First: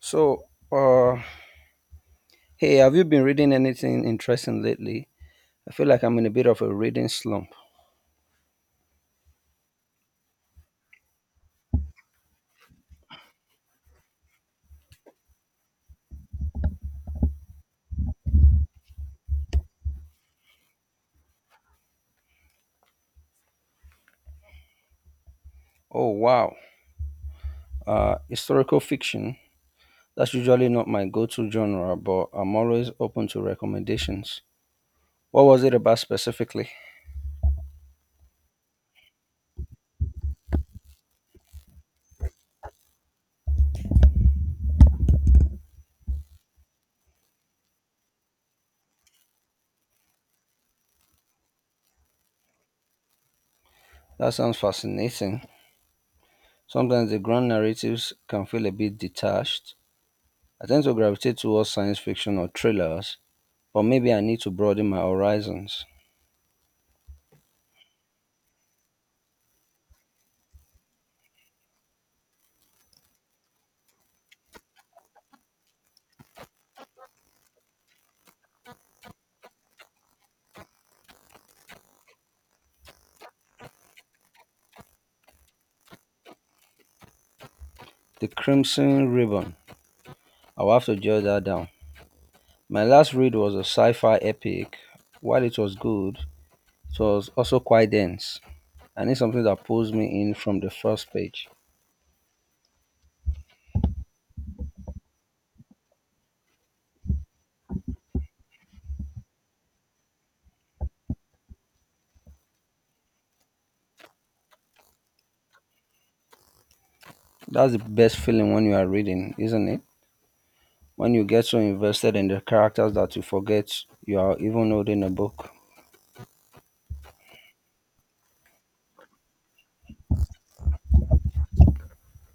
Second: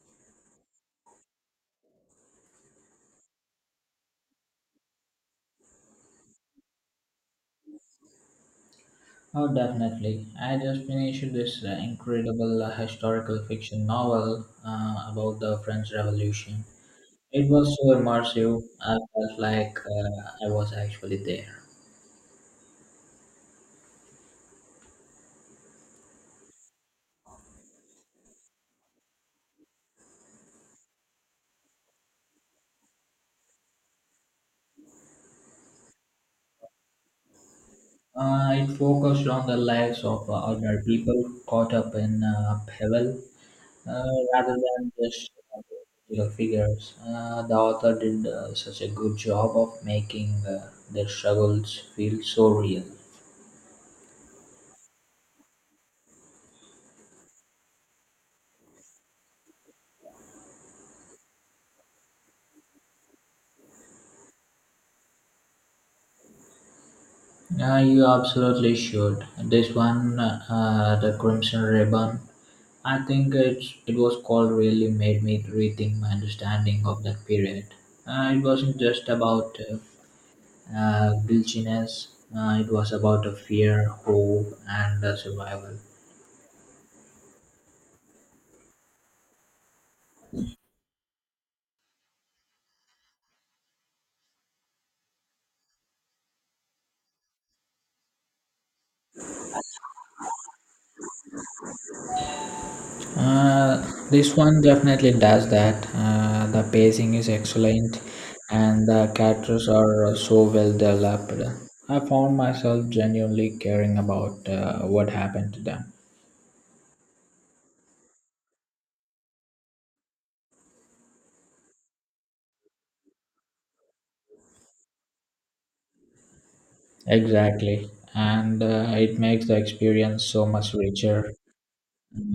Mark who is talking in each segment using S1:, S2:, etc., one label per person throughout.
S1: So, uh, Hey, have you been reading anything interesting lately? I feel like I'm in a bit of a reading slump.
S2: Oh, definitely. I just finished this incredible historical fiction novel about the French Revolution. It was so immersive, I felt like I was actually there.
S1: Oh, wow. Historical fiction. That's usually not my go to genre, but I'm always open to recommendations. What was it about specifically?
S2: It focused on the lives of ordinary people caught up in upheaval uh, rather than just uh, political figures. The author did such a good job of making their struggles feel so real.
S1: That sounds fascinating. Sometimes the grand narratives can feel a bit detached. I tend to gravitate towards science fiction or thrillers, but maybe I need to broaden my horizons.
S2: Yeah, you absolutely should. The Crimson Ribbon, I think it was called, really made me rethink my understanding of that period. It wasn't just about guiltiness, it was about a fear, hope, and survival.
S1: The Crimson Ribbon. I'll have to jot that down. My last read was a sci fi epic. While it was good, it was also quite dense. I need something that pulls me in from the first page.
S2: Uh, this one definitely does that. The pacing is excellent, and the characters are so well developed. I found myself genuinely caring about what happened to them.
S1: That's the best feeling when you are reading, isn't it? When you get so invested in the characters that you forget you are even holding a book.
S2: Exactly, and it makes the experience so much richer.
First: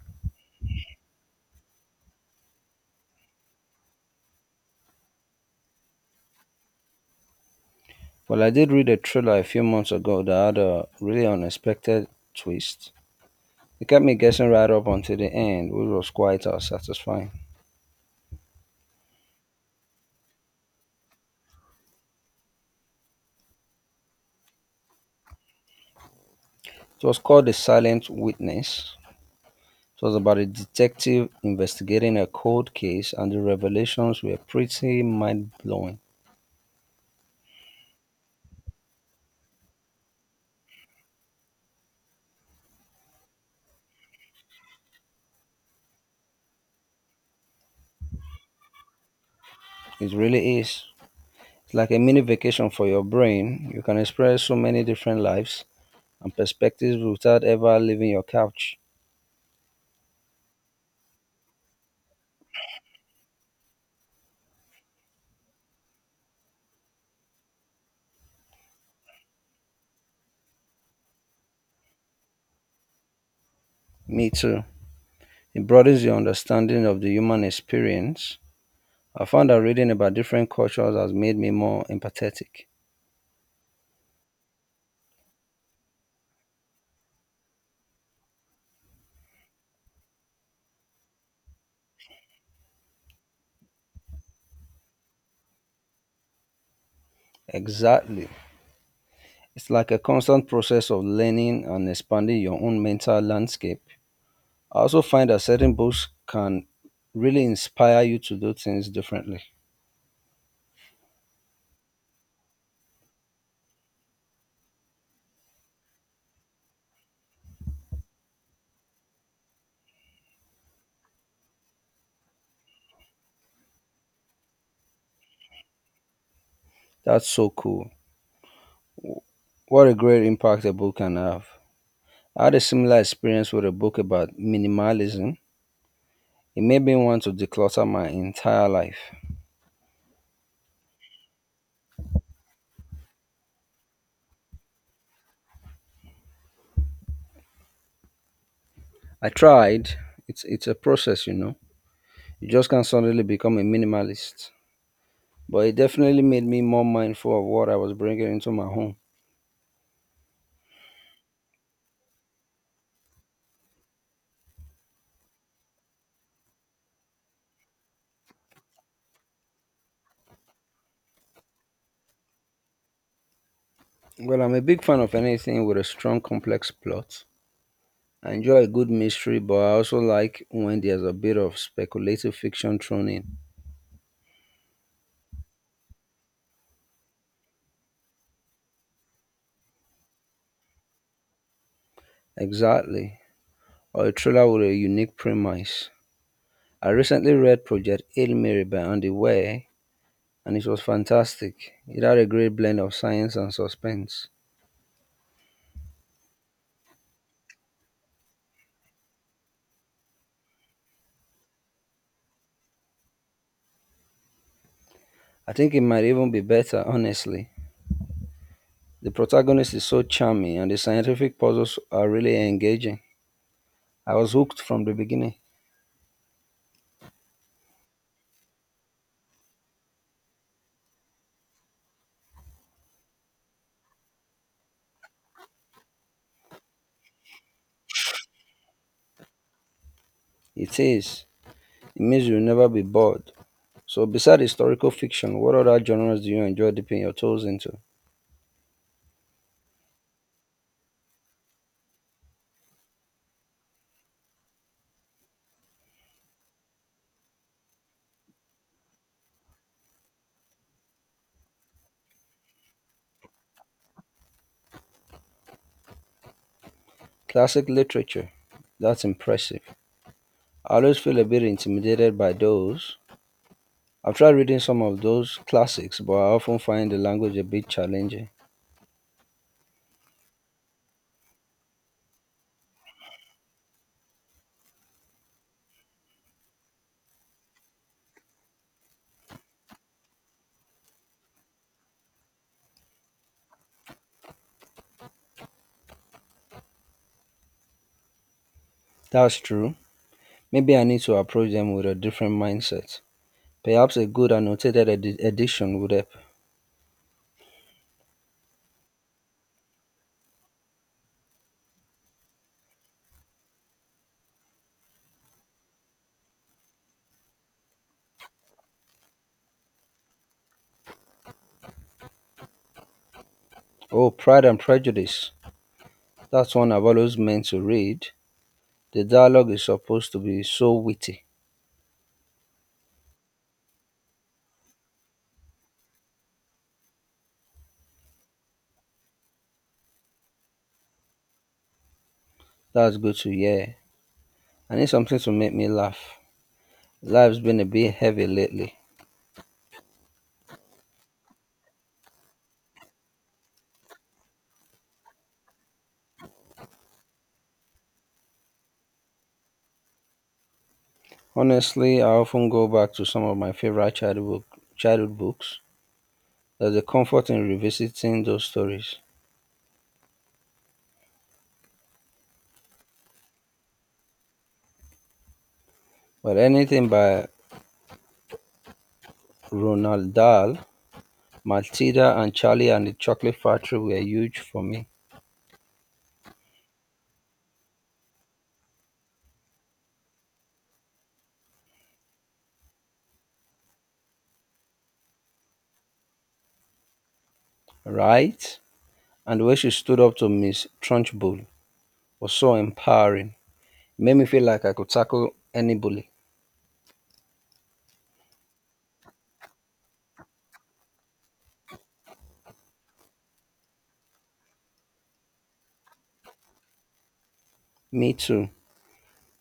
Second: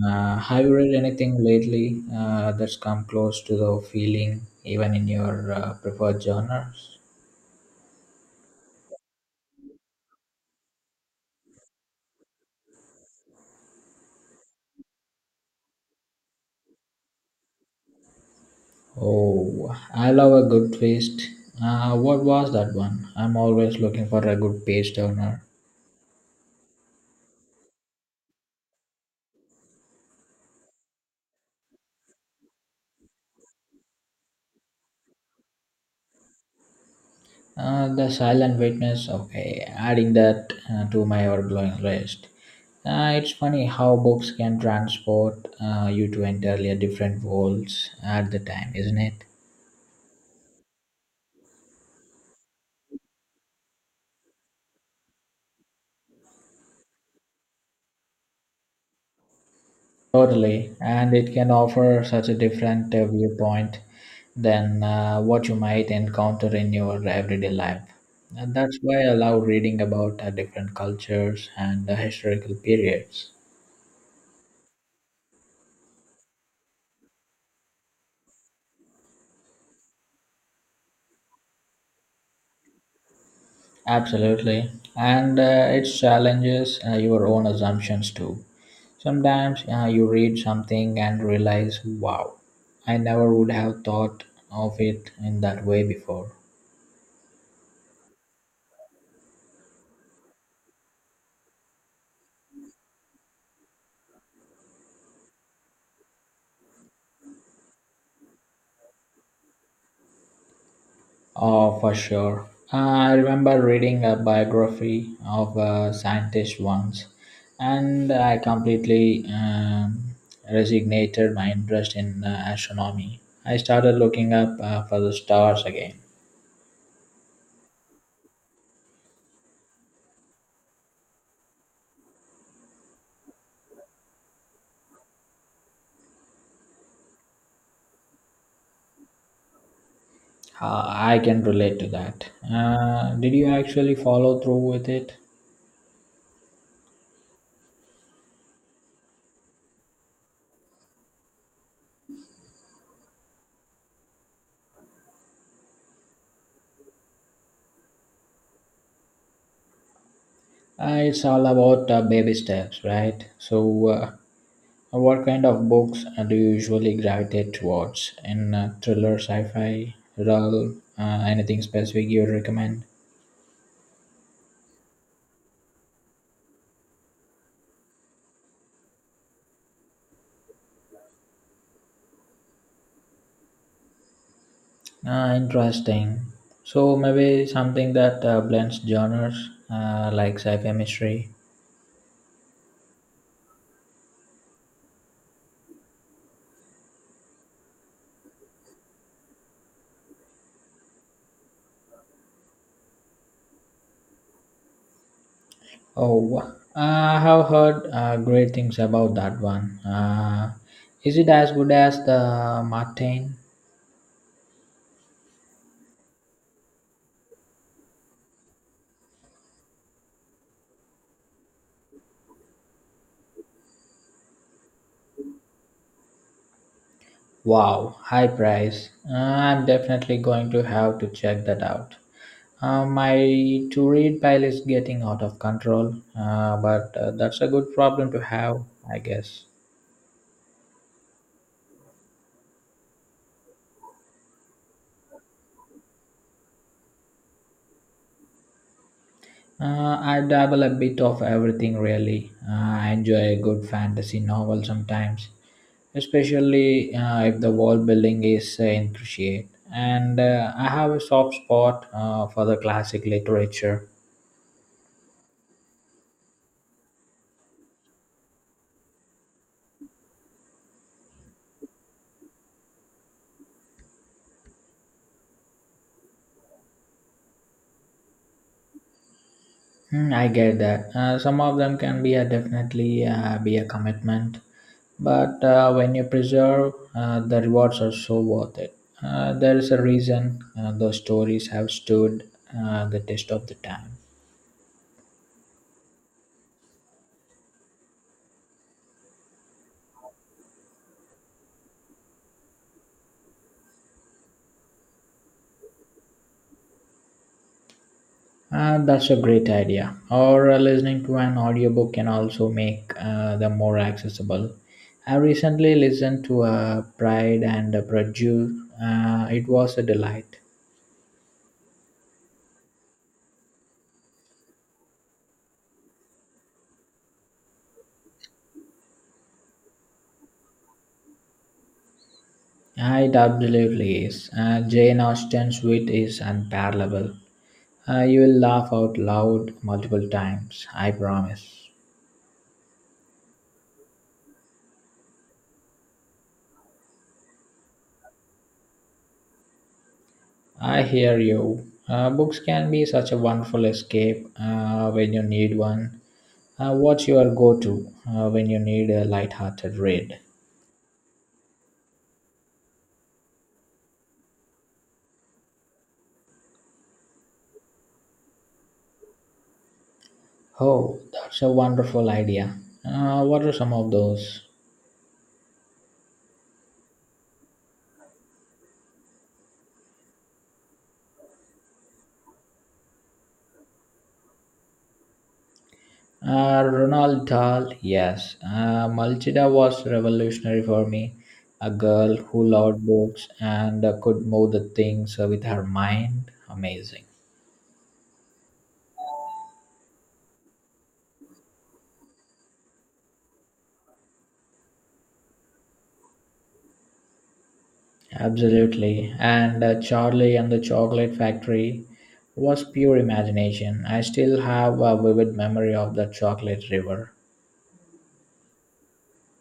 S2: Have you read anything lately that's come close to the feeling, even in your preferred genres?
S1: Well, I did read a thriller a few months ago that had a really unexpected twist. It kept me guessing right up until the end, which was quite satisfying.
S2: Oh, I love a good twist. What was that one? I'm always looking for a good page turner.
S1: It was called The Silent Witness. It was about a detective investigating a cold case, and the revelations were pretty mind blowing.
S2: The Silent Witness. Okay, adding that to my overglowing list. It's funny how books can transport you to entirely different worlds at the time, isn't it?
S1: It really is. It's like a mini vacation for your brain. You can experience so many different lives and perspectives without ever leaving your couch.
S2: Totally, and it can offer such a different viewpoint than what you might encounter in your everyday life. And that's why I love reading about different cultures and historical periods.
S1: Me too. It broadens your understanding of the human experience. I found that reading about different cultures has made me more empathetic.
S2: Absolutely, and it challenges your own assumptions too. Sometimes you read something and realize, wow, I never would have thought of it in that way before.
S1: Exactly. It's like a constant process of learning and expanding your own mental landscape. I also find that certain books can really inspire you to do things differently.
S2: Oh, for sure. Uh, I remember reading a biography of a scientist once, and I completely resigned my interest in astronomy. I started looking up for the stars again.
S1: That's so cool. What a great impact a book can have. I had a similar experience with a book about minimalism. It made me want to declutter my entire life.
S2: I can relate to that. Did you actually follow through with it?
S1: I tried. It's a process, you know. You just can't suddenly become a minimalist. But it definitely made me more mindful of what I was bringing into my home.
S2: It's all about baby steps, right? So, what kind of books do you usually gravitate towards in thriller, sci-fi, realm? Anything specific you would recommend?
S1: Well, I'm a big fan of anything with a strong, complex plot. I enjoy a good mystery, but I also like when there's a bit of speculative fiction thrown in.
S2: Ah, interesting. So maybe something that blends genres like sci-fi mystery.
S1: Exactly. Or a thriller with a unique premise. I recently read Project Hail Mary by Andy Weir, and it was fantastic. It had a great blend of science and suspense.
S2: Oh, I have heard great things about that one. Is it as good as the Martin?
S1: I think it might even be better, honestly. The protagonist is so charming, and the scientific puzzles are really engaging. I was hooked from the beginning.
S2: Wow, high price. I'm definitely going to have to check that out. My to read pile is getting out of control, but that's a good problem to have, I guess.
S1: It is. It means you'll never be bored. So, beside historical fiction, what other genres do you enjoy dipping your toes into?
S2: I dabble a bit of everything really. I enjoy a good fantasy novel sometimes, especially if the world building is intricate. And I have a soft spot for the classic literature.
S1: Classic literature. That's impressive. I always feel a bit intimidated by those. I've tried reading some of those classics, but I often find the language a bit challenging.
S2: Mm, I get that. Some of them can be a definitely be a commitment, but when you preserve, the rewards are so worth it. There is a reason those stories have stood the test of the time.
S1: That's true. Maybe I need to approach them with a different mindset. Perhaps a good edition would help.
S2: That's a great idea. Or listening to an audiobook can also make them more accessible. I recently listened to Pride and Prejudice. It was a delight.
S1: Oh, Pride and Prejudice. That's one I've always meant to read. The dialogue is supposed to be so witty.
S2: Yeah, it absolutely is. Jane Austen's wit is unparalleled. You will laugh out loud multiple times, I promise.
S1: That's good to hear. I need something to make me laugh. Life's been a bit heavy lately.
S2: I hear you. Books can be such a wonderful escape when you need one. What's your go to when you need a light hearted read?
S1: Honestly, I often go back to some of my favorite childhood books. There's a comfort in revisiting those stories.
S2: Oh, that's a wonderful idea. What are some of those?
S1: But anything by Ronald Dahl, Matilda, and Charlie and the Chocolate Factory were huge for me,
S2: Ronald Dahl, yes. Malchida was revolutionary for me. A girl who loved books and could move the things with her mind. Amazing.
S1: right? And the way she stood up to Miss Trunchbull was so empowering. It made me feel like I could tackle any bully.
S2: Absolutely. And Charlie and the Chocolate Factory was pure imagination. I still have a vivid memory of the chocolate river.
S1: Me too.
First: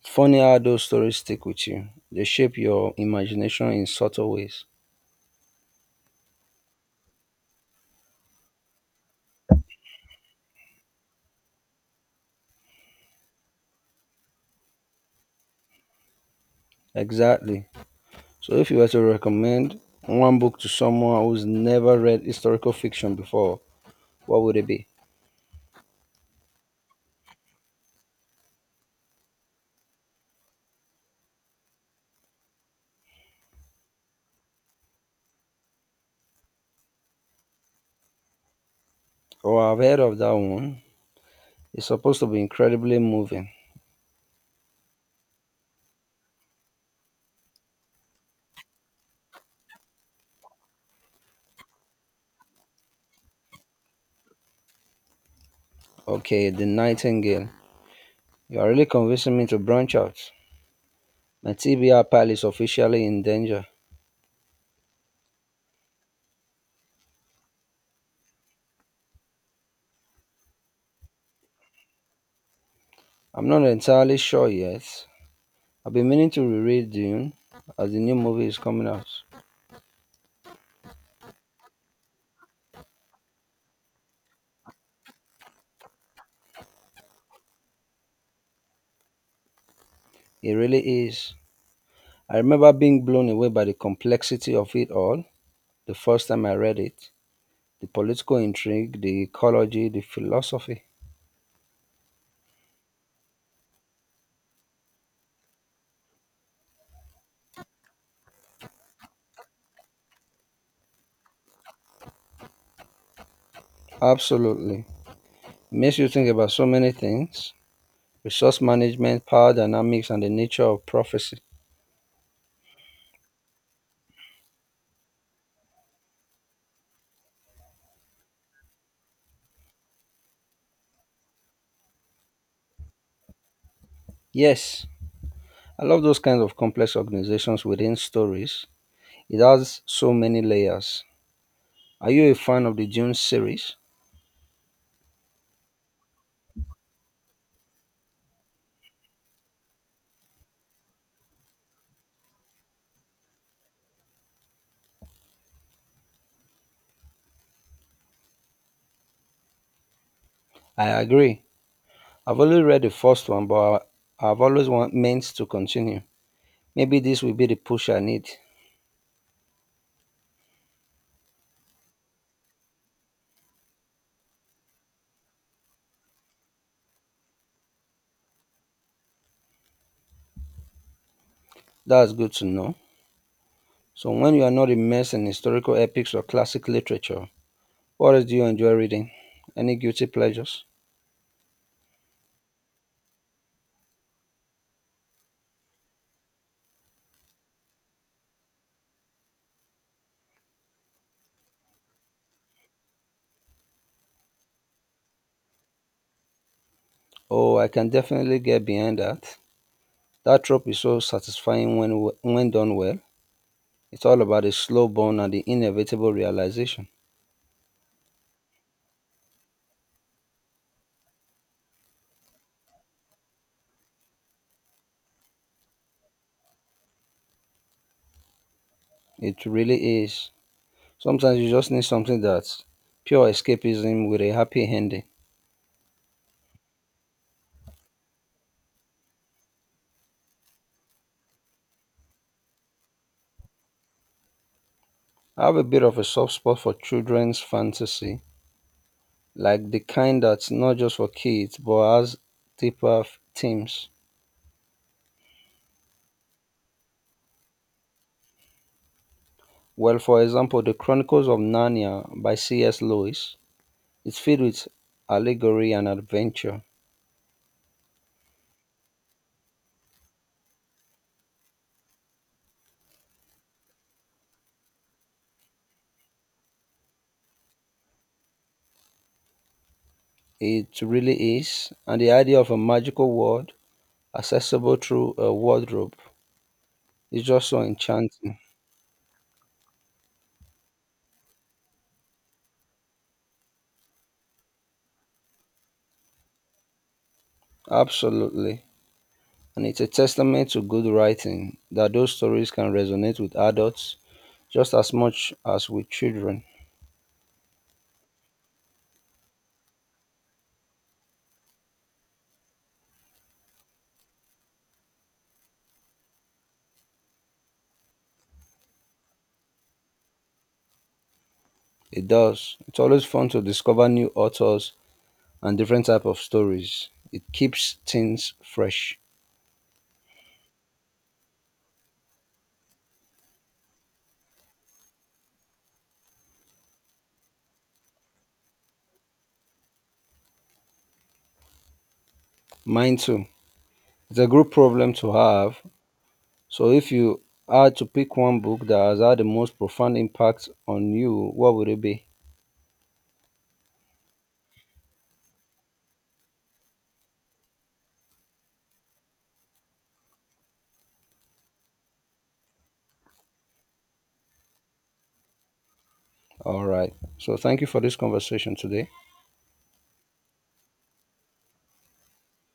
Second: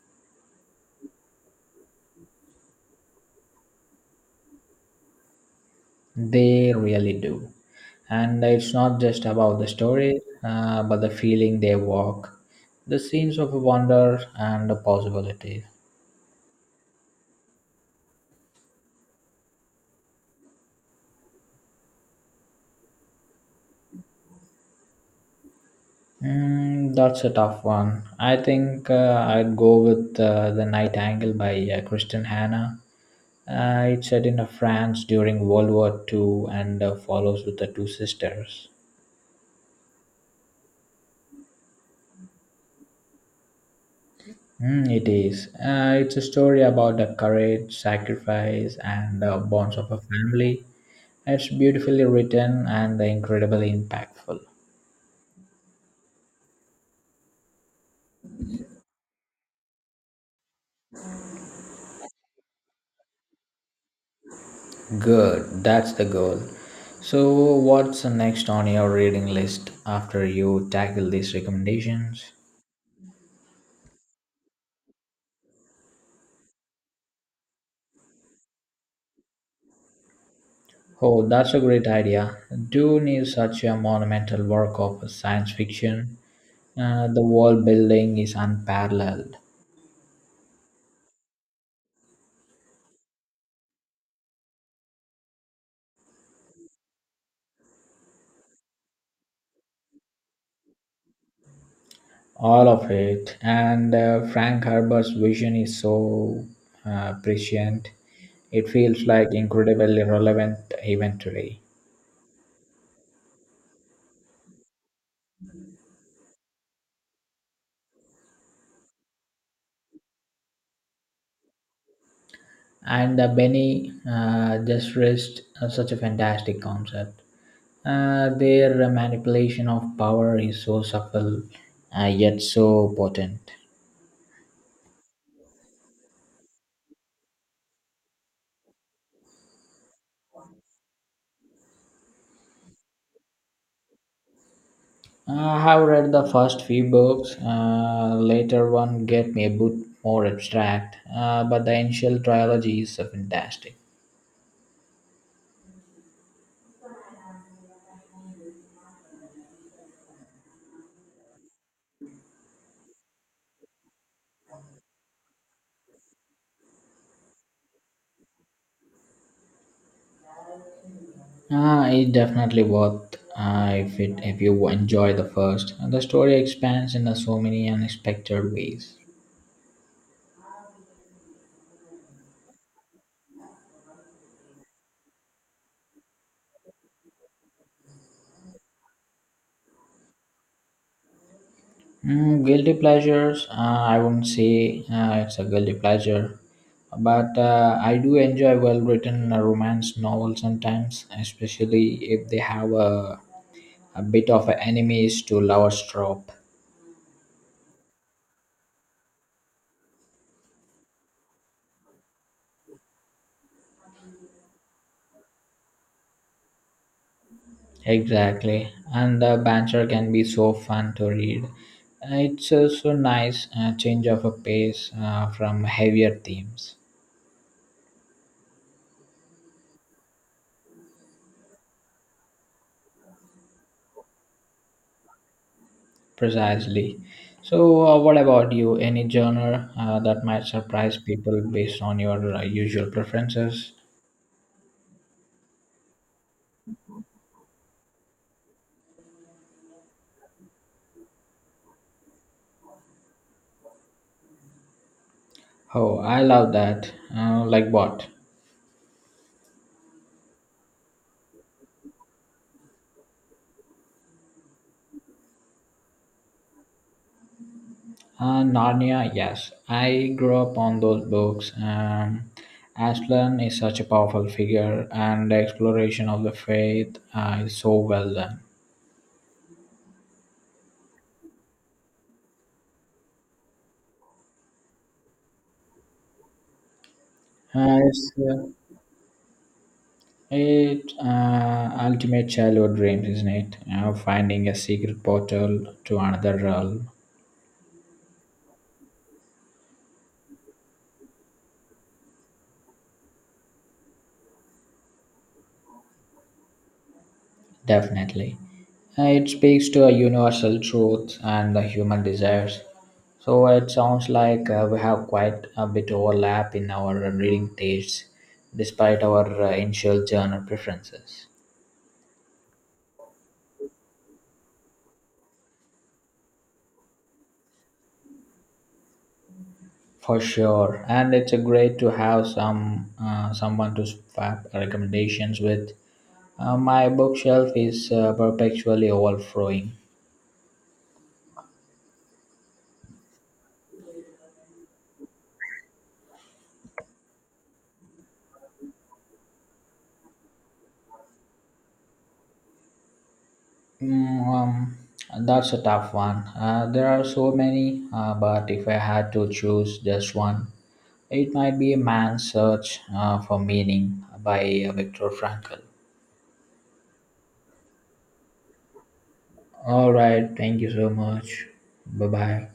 S1: Funny how those stories stick with you. They shape your imagination in subtle ways.
S2: They really do. And it's not just about the story, but the feeling they walk, the scenes of wonder and the possibilities.
S1: Exactly. So, if you were to recommend one book to someone who's never read historical fiction before, what would it be?
S2: Mm, that's a tough one. I think I'd go with The Night Angle by Kristen Hanna. It's set in France during World War Two and follows with the two sisters.
S1: Oh, I've heard of that one. It's supposed to be incredibly moving.
S2: Mm, it is. It's a story about the courage, sacrifice, and the bonds of a family. It's beautifully written and incredibly impactful.
S1: Okay, The Nightingale. You are really convincing me to branch out. My TBR pile is officially in danger.
S2: Good, that's the goal. So, what's next on your reading list after you tackle these recommendations?
S1: I'm not entirely sure yet. I've been meaning to reread Dune as the new movie is coming out.
S2: Oh, that's a great idea. Dune is such a monumental work of science fiction. The world building is unparalleled.
S1: It really is. I remember being blown away by the complexity of it all the first time I read it. The political intrigue, the ecology, the philosophy.
S2: All of it. And Frank Herbert's vision is so prescient, it feels like incredibly relevant even today.
S1: Absolutely. Makes you think about so many things, resource management, power dynamics, and the nature of prophecy.
S2: And Benny just raised such a fantastic concept. Their manipulation of power is so subtle, yet so potent.
S1: Yes, I love those kinds of complex organizations within stories. It has so many layers. Are you a fan of the Dune series?
S2: I have read the first few books. Later one get me a bit more abstract, but the initial trilogy is fantastic.
S1: I agree. I've only read the first one, but I've meant to continue. Maybe this will be the push I need.
S2: Ah, it's definitely worth if you enjoy the first. The story expands in so many unexpected ways.
S1: That's good to know. So, when you are not immersed in historical epics or classic literature, what else do you enjoy reading? Any guilty pleasures?
S2: Mm, guilty pleasures. I wouldn't say it's a guilty pleasure, but I do enjoy well-written romance novels sometimes, especially if they have a bit of an enemies to lovers trope.
S1: Oh, I can definitely get behind that. That trope is so satisfying when done well. It's all about the slow burn and the inevitable realization.
S2: Exactly, and the banter can be so fun to read. It's so nice change of a pace from heavier themes.
S1: It really is. Sometimes you just need something that's pure escapism with a happy ending.
S2: Precisely. So, what about you? Any genre that might surprise people based on your usual preferences?
S1: I have a bit of a soft spot for children's fantasy, like the kind that's not just for kids but has themes.
S2: Oh, I love that. Like what?
S1: Well, for example, The Chronicles of Narnia by C.S. Lewis. It's filled with allegory and adventure.
S2: Narnia, yes. I grew up on those books. Aslan is such a powerful figure, and the exploration of the faith is so well done.
S1: It really is. And the idea of a magical world accessible through a wardrobe is just so
S2: Uh, it's uh,
S1: enchanting.
S2: Ultimate childhood dreams, isn't it? Finding a secret portal to another realm.
S1: Absolutely. And it's a testament to good writing that those stories can resonate with adults just as much as with children.
S2: Definitely. It speaks to a universal truth and the human desires. So it sounds like we have quite a bit overlap in our reading tastes, despite our initial genre preferences.
S1: It does. It's always fun to discover new authors and different type of stories. It keeps things fresh.
S2: For sure, and it's a great to have some someone to swap recommendations with. My bookshelf is perpetually overflowing.
S1: Mine too. It's a good problem to have. So if you had to pick one book that has had the most profound impact on you, what would it be?
S2: Mm, um, that's a tough one. There are so many, but if I had to choose just one, it might be Man's Search for Meaning by Viktor Frankl.
S1: All right. So thank you for this conversation today. Bye.
S2: All right, thank you so much. Bye bye.